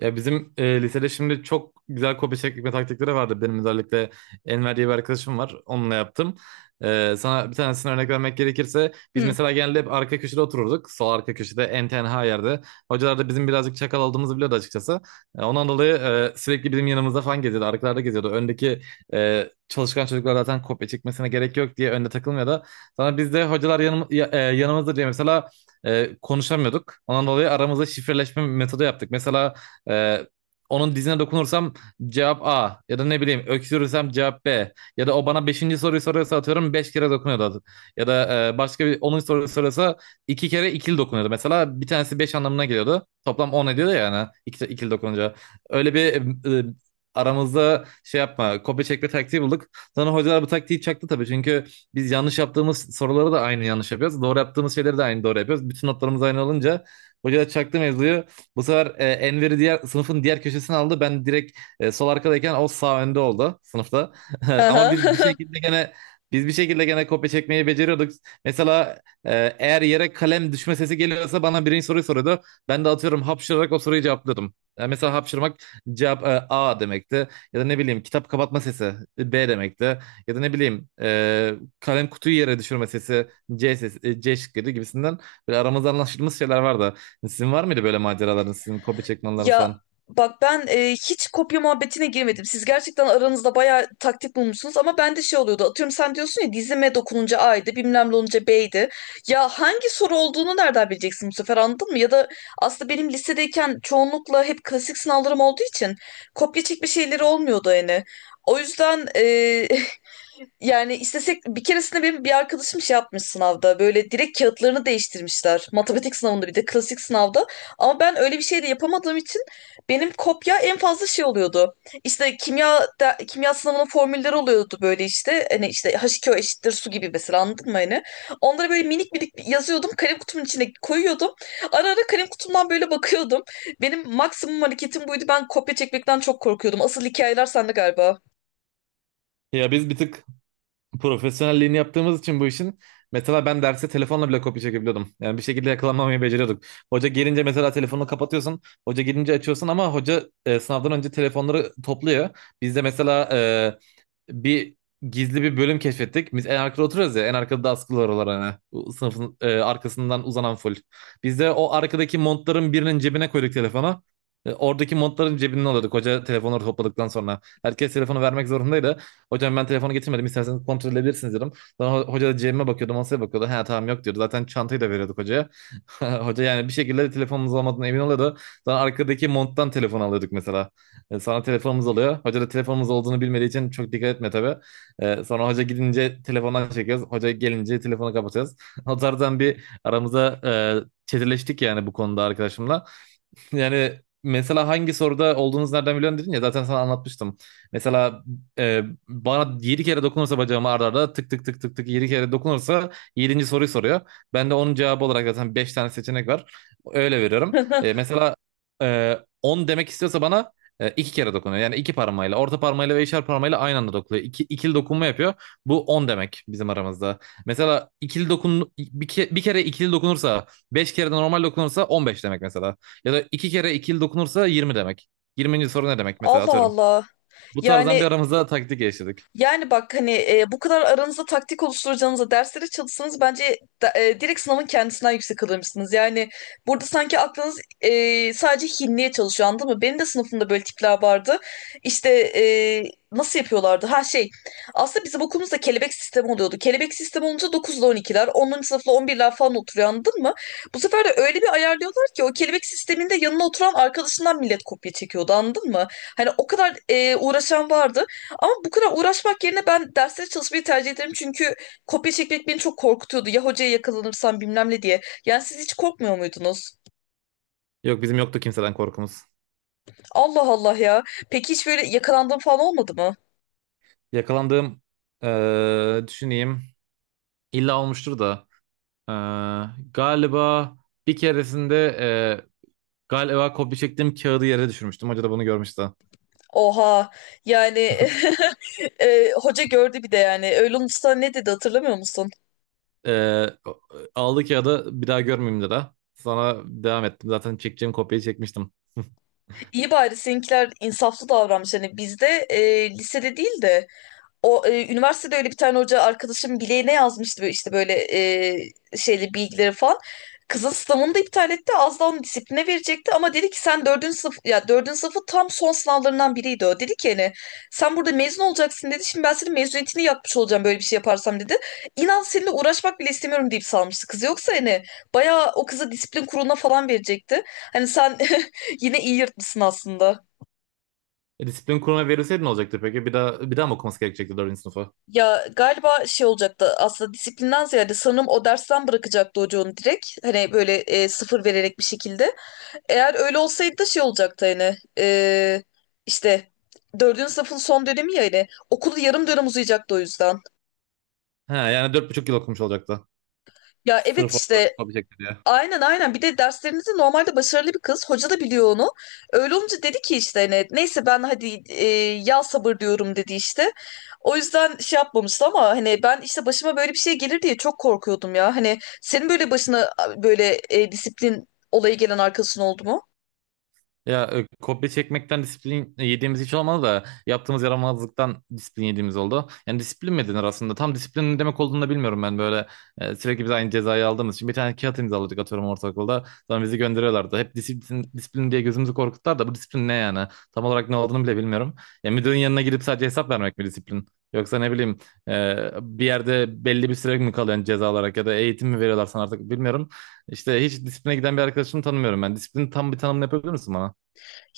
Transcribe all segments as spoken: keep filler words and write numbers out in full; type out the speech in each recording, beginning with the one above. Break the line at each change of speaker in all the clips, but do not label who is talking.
Ya bizim e, lisede şimdi çok güzel kopya çekme taktikleri vardı. Benim özellikle Enver diye bir arkadaşım var. Onunla yaptım. E, sana bir tanesini örnek vermek gerekirse biz
Hı.
mesela genelde hep arka köşede otururduk. Sol arka köşede en tenha yerde. Hocalar da bizim birazcık çakal olduğumuzu biliyordu açıkçası. E, ondan dolayı e, sürekli bizim yanımızda falan geziyordu. Arkalarda geziyordu. Öndeki e, çalışkan çocuklar zaten kopya çekmesine gerek yok diye önde takılmıyordu. Sonra biz de hocalar yanım, ya- e, yanımızda diye mesela e, konuşamıyorduk. Ondan dolayı aramızda şifreleşme metodu yaptık. Mesela ee, onun dizine dokunursam cevap A, ya da ne bileyim öksürürsem cevap B, ya da o bana beşinci soruyu soruyorsa atıyorum beş kere dokunuyordu adı- ya da e, başka bir onuncu soruyu soruyorsa iki kere ikili dokunuyordu. Mesela bir tanesi beş anlamına geliyordu, toplam on ediyordu ya, yani iki, ikili dokununca öyle bir e, aramızda şey yapma, kopya çekme taktiği bulduk. Sonra hocalar bu taktiği çaktı tabii, çünkü biz yanlış yaptığımız soruları da aynı yanlış yapıyoruz, doğru yaptığımız şeyleri de aynı doğru yapıyoruz. Bütün notlarımız aynı olunca hocalar çaktı mevzuyu. Bu sefer e, Enver'i diğer sınıfın diğer köşesine aldı. Ben direkt e, sol arkadayken o sağ önde oldu sınıfta.
Aha.
Ama biz bir şekilde gene biz bir şekilde gene kopya çekmeyi beceriyorduk. Mesela e, eğer yere kalem düşme sesi geliyorsa bana birinci soruyu soruyordu. Ben de atıyorum hapşırarak o soruyu cevaplıyordum. E, mesela hapşırmak cevap e, A demekti. Ya da ne bileyim kitap kapatma sesi e, B demekti. Ya da ne bileyim e, kalem kutuyu yere düşürme sesi C sesi, e, C şıkkıydı gibisinden. Böyle aramızda anlaşılmış şeyler vardı. Sizin var mıydı böyle maceralarınız, sizin kopya çekmeleriniz
Ya
falan?
bak ben e, hiç kopya muhabbetine girmedim. Siz gerçekten aranızda bayağı taktik bulmuşsunuz ama bende şey oluyordu. Atıyorum sen diyorsun ya dizime dokununca A'ydı, bilmem ne olunca B'ydi. Ya hangi soru olduğunu nereden bileceksin bu sefer anladın mı? Ya da aslında benim lisedeyken çoğunlukla hep klasik sınavlarım olduğu için kopya çekme şeyleri olmuyordu yani. O yüzden e, yani istesek bir keresinde benim bir arkadaşım şey yapmış sınavda böyle direkt kağıtlarını değiştirmişler. Matematik sınavında bir de klasik sınavda. Ama ben öyle bir şey de yapamadığım için benim kopya en fazla şey oluyordu. İşte kimya de- kimya sınavının formülleri oluyordu böyle işte. Hani işte H iki O eşittir su gibi mesela anladın mı hani? Onları böyle minik minik yazıyordum. Kalem kutumun içine koyuyordum. Ara ara kalem kutumdan böyle bakıyordum. Benim maksimum hareketim buydu. Ben kopya çekmekten çok korkuyordum. Asıl hikayeler sende galiba.
Ya biz bir tık profesyonelliğini yaptığımız için bu işin, mesela ben derse telefonla bile kopya çekebiliyordum. Yani bir şekilde yakalanmamayı beceriyorduk. Hoca gelince mesela telefonu kapatıyorsun. Hoca gelince açıyorsun, ama hoca e, sınavdan önce telefonları topluyor. Bizde mesela e, bir gizli bir bölüm keşfettik. Biz en arkada oturuyoruz ya. En arkada da askılar olan, hani. Bu sınıfın e, arkasından uzanan full. Biz de o arkadaki montların birinin cebine koyduk telefonu. E, oradaki montların cebinden alıyorduk, hoca telefonları topladıktan sonra. Herkes telefonu vermek zorundaydı. Hocam, ben telefonu getirmedim. İsterseniz kontrol edebilirsiniz, dedim. Sonra ho- hoca da cebime bakıyordu. Masaya bakıyordu. Ha tamam, yok diyordu. Zaten çantayı da veriyorduk hocaya. Hoca yani bir şekilde telefonumuz olmadığına emin oluyordu. Sonra arkadaki monttan telefon alıyorduk mesela. E, Sonra telefonumuz oluyor. Hoca da telefonumuz olduğunu bilmediği için çok dikkat etme tabii. E, sonra hoca gidince telefondan çekiyoruz. Hoca gelince telefonu kapatacağız. O tarzdan bir aramıza e, çetirleştik yani bu konuda arkadaşımla. Yani mesela hangi soruda olduğunuzu nereden biliyorsun dedin ya, zaten sana anlatmıştım. Mesela e, bana yedi kere dokunursa bacağıma, arda arda tık tık tık tık tık yedi kere dokunursa yedinci soruyu soruyor. Ben de onun cevabı olarak zaten beş tane seçenek var. Öyle veriyorum. E, mesela e, on demek istiyorsa bana e, iki kere dokunuyor. Yani iki parmağıyla, orta parmağıyla ve işaret parmağıyla aynı anda dokunuyor. İki, ikili dokunma yapıyor. Bu on demek bizim aramızda. Mesela ikili dokun bir, ke- bir kere ikili dokunursa, beş kere de normal dokunursa on beş demek mesela. Ya da iki kere ikili dokunursa yirmi demek. yirminci soru ne demek, mesela,
Allah
atıyorum.
Allah.
Bu tarzdan bir
Yani
aramızda taktik geliştirdik.
yani bak hani e, bu kadar aranızda taktik oluşturacağınıza derslere çalışsanız bence da- e, direkt sınavın kendisinden yüksek alırmışsınız. Yani burada sanki aklınız e, sadece hinliğe çalışıyor anladın mı? Benim de sınıfımda böyle tipler vardı. İşte e, nasıl yapıyorlardı? Ha şey, aslında bizim okulumuzda kelebek sistemi oluyordu. Kelebek sistemi olunca dokuz ile on ikiler onuncu sınıfla on birler falan oturuyor anladın mı? Bu sefer de öyle bir ayarlıyorlar ki o kelebek sisteminde yanına oturan arkadaşından millet kopya çekiyordu anladın mı? Hani o kadar e, uğraşan vardı. Ama bu kadar uğraşmak yerine ben derslere çalışmayı tercih ederim. Çünkü kopya çekmek beni çok korkutuyordu. Ya hocaya yakalanırsam bilmem ne diye. Yani siz hiç korkmuyor muydunuz?
Yok, bizim yoktu kimseden korkumuz.
Allah Allah ya. Peki hiç böyle yakalandığım falan olmadı mı?
Yakalandığım, eee, düşüneyim. İlla olmuştur da. eee, Galiba bir keresinde eee, galiba kopya çektiğim kağıdı yere düşürmüştüm. Hoca da bunu görmüştü.
Oha. Yani e, hoca gördü bir de yani. Öyle olursa ne dedi hatırlamıyor musun?
Eee Aldı kağıdı, bir daha görmeyeyim dedi. Sonra devam ettim. Zaten çekeceğim kopyayı çekmiştim.
İyi bari seninkiler insaflı davranmış. Hani bizde e, lisede değil de o, e, üniversitede öyle bir tane hoca arkadaşım bileğine yazmıştı böyle işte böyle e, şeyli bilgileri falan. Kızın sınavını da iptal etti. Az daha onu disipline verecekti ama dedi ki sen dördüncü sınıf ya, dördüncü sınıfı tam son sınavlarından biriydi o. Dedi ki hani sen burada mezun olacaksın dedi. Şimdi ben senin mezuniyetini yapmış olacağım böyle bir şey yaparsam dedi. İnan seninle uğraşmak bile istemiyorum deyip salmıştı kız. Yoksa hani bayağı o kızı disiplin kuruluna falan verecekti. Hani sen yine iyi yırtmışsın aslında.
E, disiplin kuruluna verilseydi ne olacaktı peki? Bir daha bir daha mı okuması gerekecekti dördüncü sınıfa?
Ya galiba şey olacaktı aslında, disiplinden ziyade sanırım o dersten bırakacaktı hocanın direkt. Hani böyle e, sıfır vererek bir şekilde. Eğer öyle olsaydı da şey olacaktı hani, e, işte dördüncü sınıfın son dönemi ya, hani okulu yarım dönem uzayacaktı o yüzden.
Ha yani dört buçuk yıl okumuş olacaktı.
Ya evet
Sırf orada
işte.
yapabilecekler ya.
Aynen aynen. Bir de derslerinizi normalde başarılı bir kız. Hoca da biliyor onu. Öyle olunca dedi ki işte hani neyse, ben hadi e, yal sabır diyorum dedi işte. O yüzden şey yapmamıştı ama hani ben işte başıma böyle bir şey gelir diye çok korkuyordum ya. Hani senin böyle başına böyle e, disiplin olayı gelen arkadaşın oldu mu?
Ya e, kopya çekmekten disiplin yediğimiz hiç olmadı da, yaptığımız yaramazlıktan disiplin yediğimiz oldu. Yani disiplin mi denir aslında? Tam disiplin ne demek olduğunu da bilmiyorum ben. Böyle e, sürekli biz aynı cezayı aldığımız için bir tane kağıt imzaladık, atıyorum, ortaokulda. Sonra bizi gönderiyorlardı. Hep disiplin, disiplin diye gözümüzü korkuttular da, bu disiplin ne yani? Tam olarak ne olduğunu bile bilmiyorum. Ya müdürün yanına gidip sadece hesap vermek mi disiplin? Yoksa ne bileyim e, bir yerde belli bir süre mi kalıyorsun ceza olarak, ya da eğitim mi veriyorlar sana, artık bilmiyorum. İşte hiç disipline giden bir arkadaşımı tanımıyorum ben. Disiplin, tam bir tanımını yapabilir misin bana?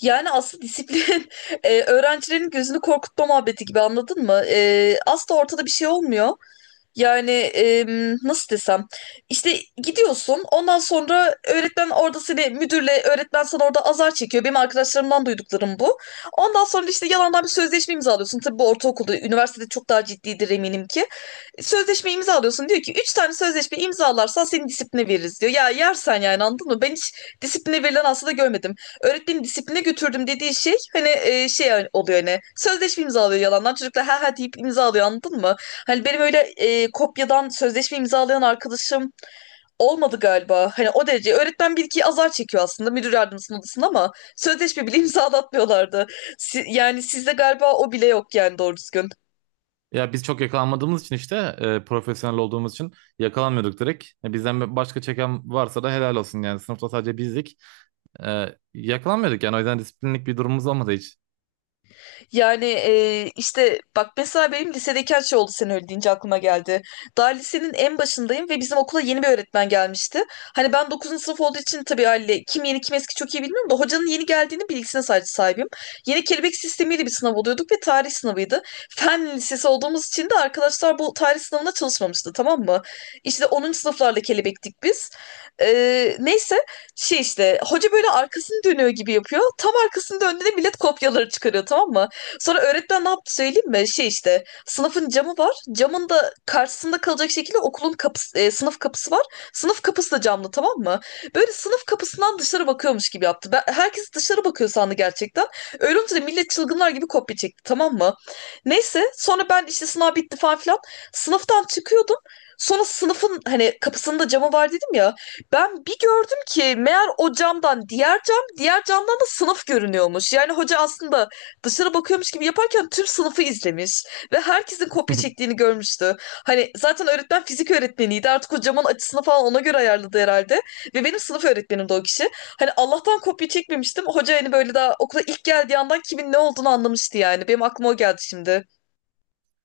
Yani aslında disiplin e, öğrencilerin gözünü korkutma muhabbeti gibi anladın mı? E, asla ortada bir şey olmuyor. Yani em, nasıl desem, işte gidiyorsun ondan sonra öğretmen orada seni müdürle, öğretmen sana orada azar çekiyor. Benim arkadaşlarımdan duyduklarım bu. Ondan sonra işte yalandan bir sözleşme imzalıyorsun. Tabii bu ortaokulda, üniversitede çok daha ciddidir eminim ki. Sözleşme imzalıyorsun, diyor ki üç tane sözleşme imzalarsan seni disipline veririz diyor. Ya yersen, yani anladın mı? Ben hiç disipline verilen aslında görmedim, öğretmenin disipline götürdüm dediği şey hani e, şey oluyor, hani sözleşme imzalıyor yalandan çocuklar, ha ha deyip imzalıyor anladın mı? Hani benim öyle e, kopyadan sözleşme imzalayan arkadaşım olmadı galiba. Hani o derece, öğretmen bir iki azar çekiyor aslında müdür yardımcısının odasında, ama sözleşme bile imzalatmıyorlardı. Si- yani sizde galiba o bile yok yani doğru düzgün.
Ya biz çok yakalanmadığımız için, işte e, profesyonel olduğumuz için yakalanmıyorduk direkt. E, bizden başka çeken varsa da helal olsun, yani sınıfta sadece bizdik. E, yakalanmıyorduk yani, o yüzden disiplinlik bir durumumuz olmadı hiç.
Yani e, işte bak mesela benim lisedeki her şey oldu sen öyle deyince aklıma geldi. Daha lisenin en başındayım ve bizim okula yeni bir öğretmen gelmişti. Hani ben dokuzuncu sınıf olduğu için tabii haliyle kim yeni kim eski çok iyi bilmiyorum da, hocanın yeni geldiğini bilgisine sadece sahibim. Yeni kelebek sistemiyle bir sınav oluyorduk ve tarih sınavıydı. Fen lisesi olduğumuz için de arkadaşlar bu tarih sınavına çalışmamıştı tamam mı? İşte onuncu sınıflarla kelebektik biz. E, neyse, şey işte hoca böyle arkasını dönüyor gibi yapıyor. Tam arkasını döndüğünde millet kopyaları çıkarıyor tamam mı? Sonra öğretmen ne yaptı söyleyeyim mi? Şey işte sınıfın camı var. Camın da karşısında kalacak şekilde okulun kapısı, e, sınıf kapısı var. Sınıf kapısı da camlı tamam mı? Böyle sınıf kapısından dışarı bakıyormuş gibi yaptı. Ben, herkes dışarı bakıyor sandı gerçekten. Öyle olunca da millet çılgınlar gibi kopya çekti tamam mı? Neyse sonra ben işte sınav bitti falan filan. Sınıftan çıkıyordum. Sonra sınıfın hani kapısında camı var dedim ya. Ben bir gördüm ki meğer o camdan diğer cam, diğer camdan da sınıf görünüyormuş. Yani hoca aslında dışarı bakıyormuş gibi yaparken tüm sınıfı izlemiş ve herkesin kopya çektiğini görmüştü. Hani zaten öğretmen fizik öğretmeniydi. Artık o camın açısını falan ona göre ayarladı herhalde. Ve benim sınıf öğretmenim de o kişi. Hani Allah'tan kopya çekmemiştim. Hoca hani böyle daha okula ilk geldiği andan kimin ne olduğunu anlamıştı yani. Benim aklıma o geldi şimdi.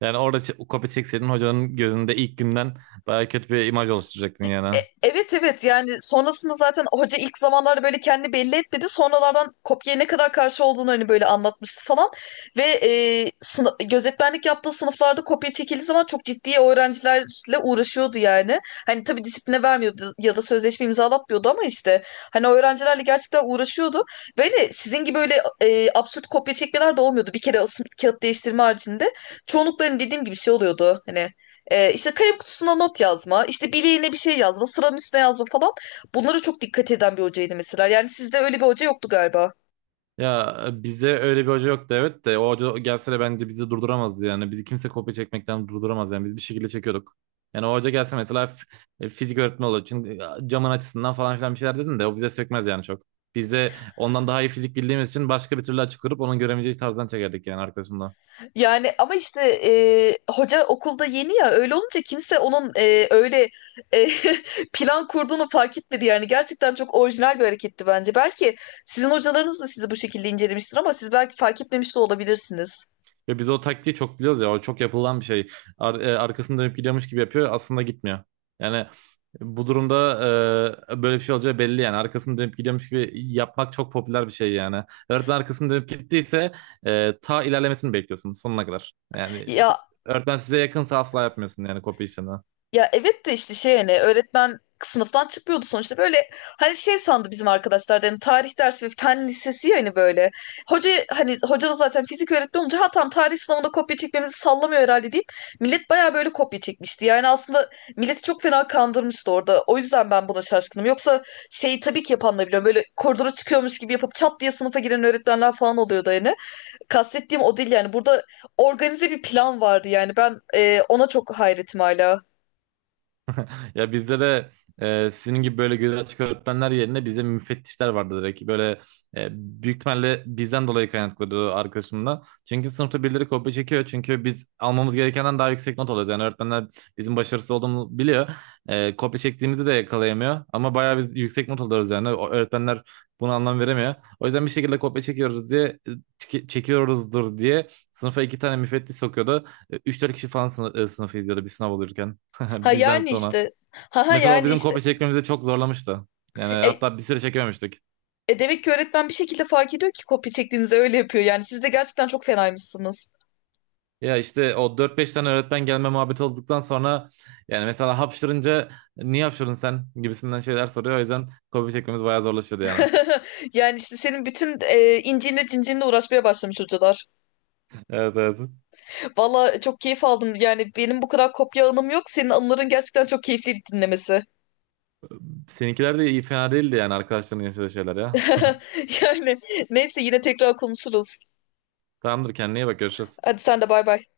Yani orada ç- kopya çekseydin, hocanın gözünde ilk günden bayağı kötü bir imaj oluşturacaktın yani.
E- Evet evet, yani sonrasında zaten hoca ilk zamanlarda böyle kendi belli etmedi. Sonralardan kopya ne kadar karşı olduğunu hani böyle anlatmıştı falan. Ve e, sınıf, gözetmenlik yaptığı sınıflarda kopya çekildiği zaman çok ciddi öğrencilerle uğraşıyordu yani. Hani tabii disipline vermiyordu ya da sözleşme imzalatmıyordu ama işte, hani o öğrencilerle gerçekten uğraşıyordu. Ve hani sizin gibi öyle e, absürt kopya çekmeler de olmuyordu. Bir kere o sınıf- kağıt değiştirme haricinde çoğunlukla hani dediğim gibi şey oluyordu. Hani ee, işte kalem kutusuna not yazma, işte bileğine bir şey yazma, sıranın üstüne yazma falan. Bunlara çok dikkat eden bir hocaydı mesela. Yani sizde öyle bir hoca yoktu galiba.
Ya e, bize öyle bir hoca yoktu evet, de o hoca gelse de bence bizi durduramazdı yani. Bizi kimse kopya çekmekten durduramaz, yani biz bir şekilde çekiyorduk. Yani o hoca gelse mesela, f- e, fizik öğretmeni olur için e, camın açısından falan filan bir şeyler dedin de o bize sökmez yani çok. Biz de ondan daha iyi fizik bildiğimiz için başka bir türlü açık kurup onun göremeyeceği tarzdan çekerdik yani, arkasından.
Yani ama işte e, hoca okulda yeni ya, öyle olunca kimse onun e, öyle e, plan kurduğunu fark etmedi. Yani gerçekten çok orijinal bir hareketti bence. Belki sizin hocalarınız da sizi bu şekilde incelemiştir ama siz belki fark etmemiş de olabilirsiniz.
Ve biz o taktiği çok biliyoruz ya, o çok yapılan bir şey. Ar- e, arkasını dönüp gidiyormuş gibi yapıyor, aslında gitmiyor. Yani bu durumda e, böyle bir şey olacağı belli yani. Arkasını dönüp gidiyormuş gibi yapmak çok popüler bir şey yani. Öğretmen arkasını dönüp gittiyse e, ta ilerlemesini bekliyorsun sonuna kadar. Yani
Ya
öğretmen size yakınsa asla yapmıyorsun yani kopya işini.
Ya evet de işte, şey hani öğretmen sınıftan çıkmıyordu sonuçta böyle, hani şey sandı bizim arkadaşlar da hani tarih dersi ve fen lisesi, yani böyle hoca hani hoca da zaten fizik öğretmen olunca ha tam tarih sınavında kopya çekmemizi sallamıyor herhalde deyip millet baya böyle kopya çekmişti yani. Aslında milleti çok fena kandırmıştı orada, o yüzden ben buna şaşkınım. Yoksa şeyi tabii ki yapan da biliyorum, böyle koridora çıkıyormuş gibi yapıp çat diye sınıfa giren öğretmenler falan oluyordu yani, kastettiğim o değil. Yani burada organize bir plan vardı yani, ben e, ona çok hayretim hala.
Ya bizde de e, sizin gibi böyle göz açık öğretmenler yerine bizde müfettişler vardı direkt. Böyle e, büyük ihtimalle bizden dolayı kaynaklıdır arkadaşımla. Çünkü sınıfta birileri kopya çekiyor. Çünkü biz almamız gerekenden daha yüksek not alıyoruz. Yani öğretmenler bizim başarısız olduğumuzu biliyor. E, kopya çektiğimizi de yakalayamıyor. Ama bayağı biz yüksek not alıyoruz yani. O öğretmenler buna anlam veremiyor. O yüzden bir şekilde kopya çekiyoruz diye, çeki- çekiyoruzdur diye sınıfa iki tane müfettiş sokuyordu. E, üç dört kişi falan sınıf, sınıfı izliyordu bir sınav olurken.
Ha
Bizden
yani
sonra.
işte. Ha ha
Mesela o
yani
bizim
işte.
kopya çekmemizi çok zorlamıştı. Yani
E,
hatta bir süre çekememiştik.
E demek ki öğretmen bir şekilde fark ediyor ki kopya çektiğinizi, öyle yapıyor yani. Siz de gerçekten çok fenaymışsınız.
Ya işte o dört beş tane öğretmen gelme muhabbeti olduktan sonra, yani mesela hapşırınca niye hapşırdın sen gibisinden şeyler soruyor. O yüzden kopya çekmemiz bayağı zorlaşıyordu yani.
Yani işte senin bütün e, incinle cincinle uğraşmaya başlamış hocalar.
Evet, evet.
Valla çok keyif aldım. Yani benim bu kadar kopya anım yok. Senin anıların gerçekten çok keyifli dinlemesi.
Seninkiler de iyi, fena değildi yani arkadaşların yaşadığı şeyler ya.
Yani neyse, yine tekrar konuşuruz.
Tamamdır, kendine iyi bak, görüşürüz.
Hadi sen de, bay bay.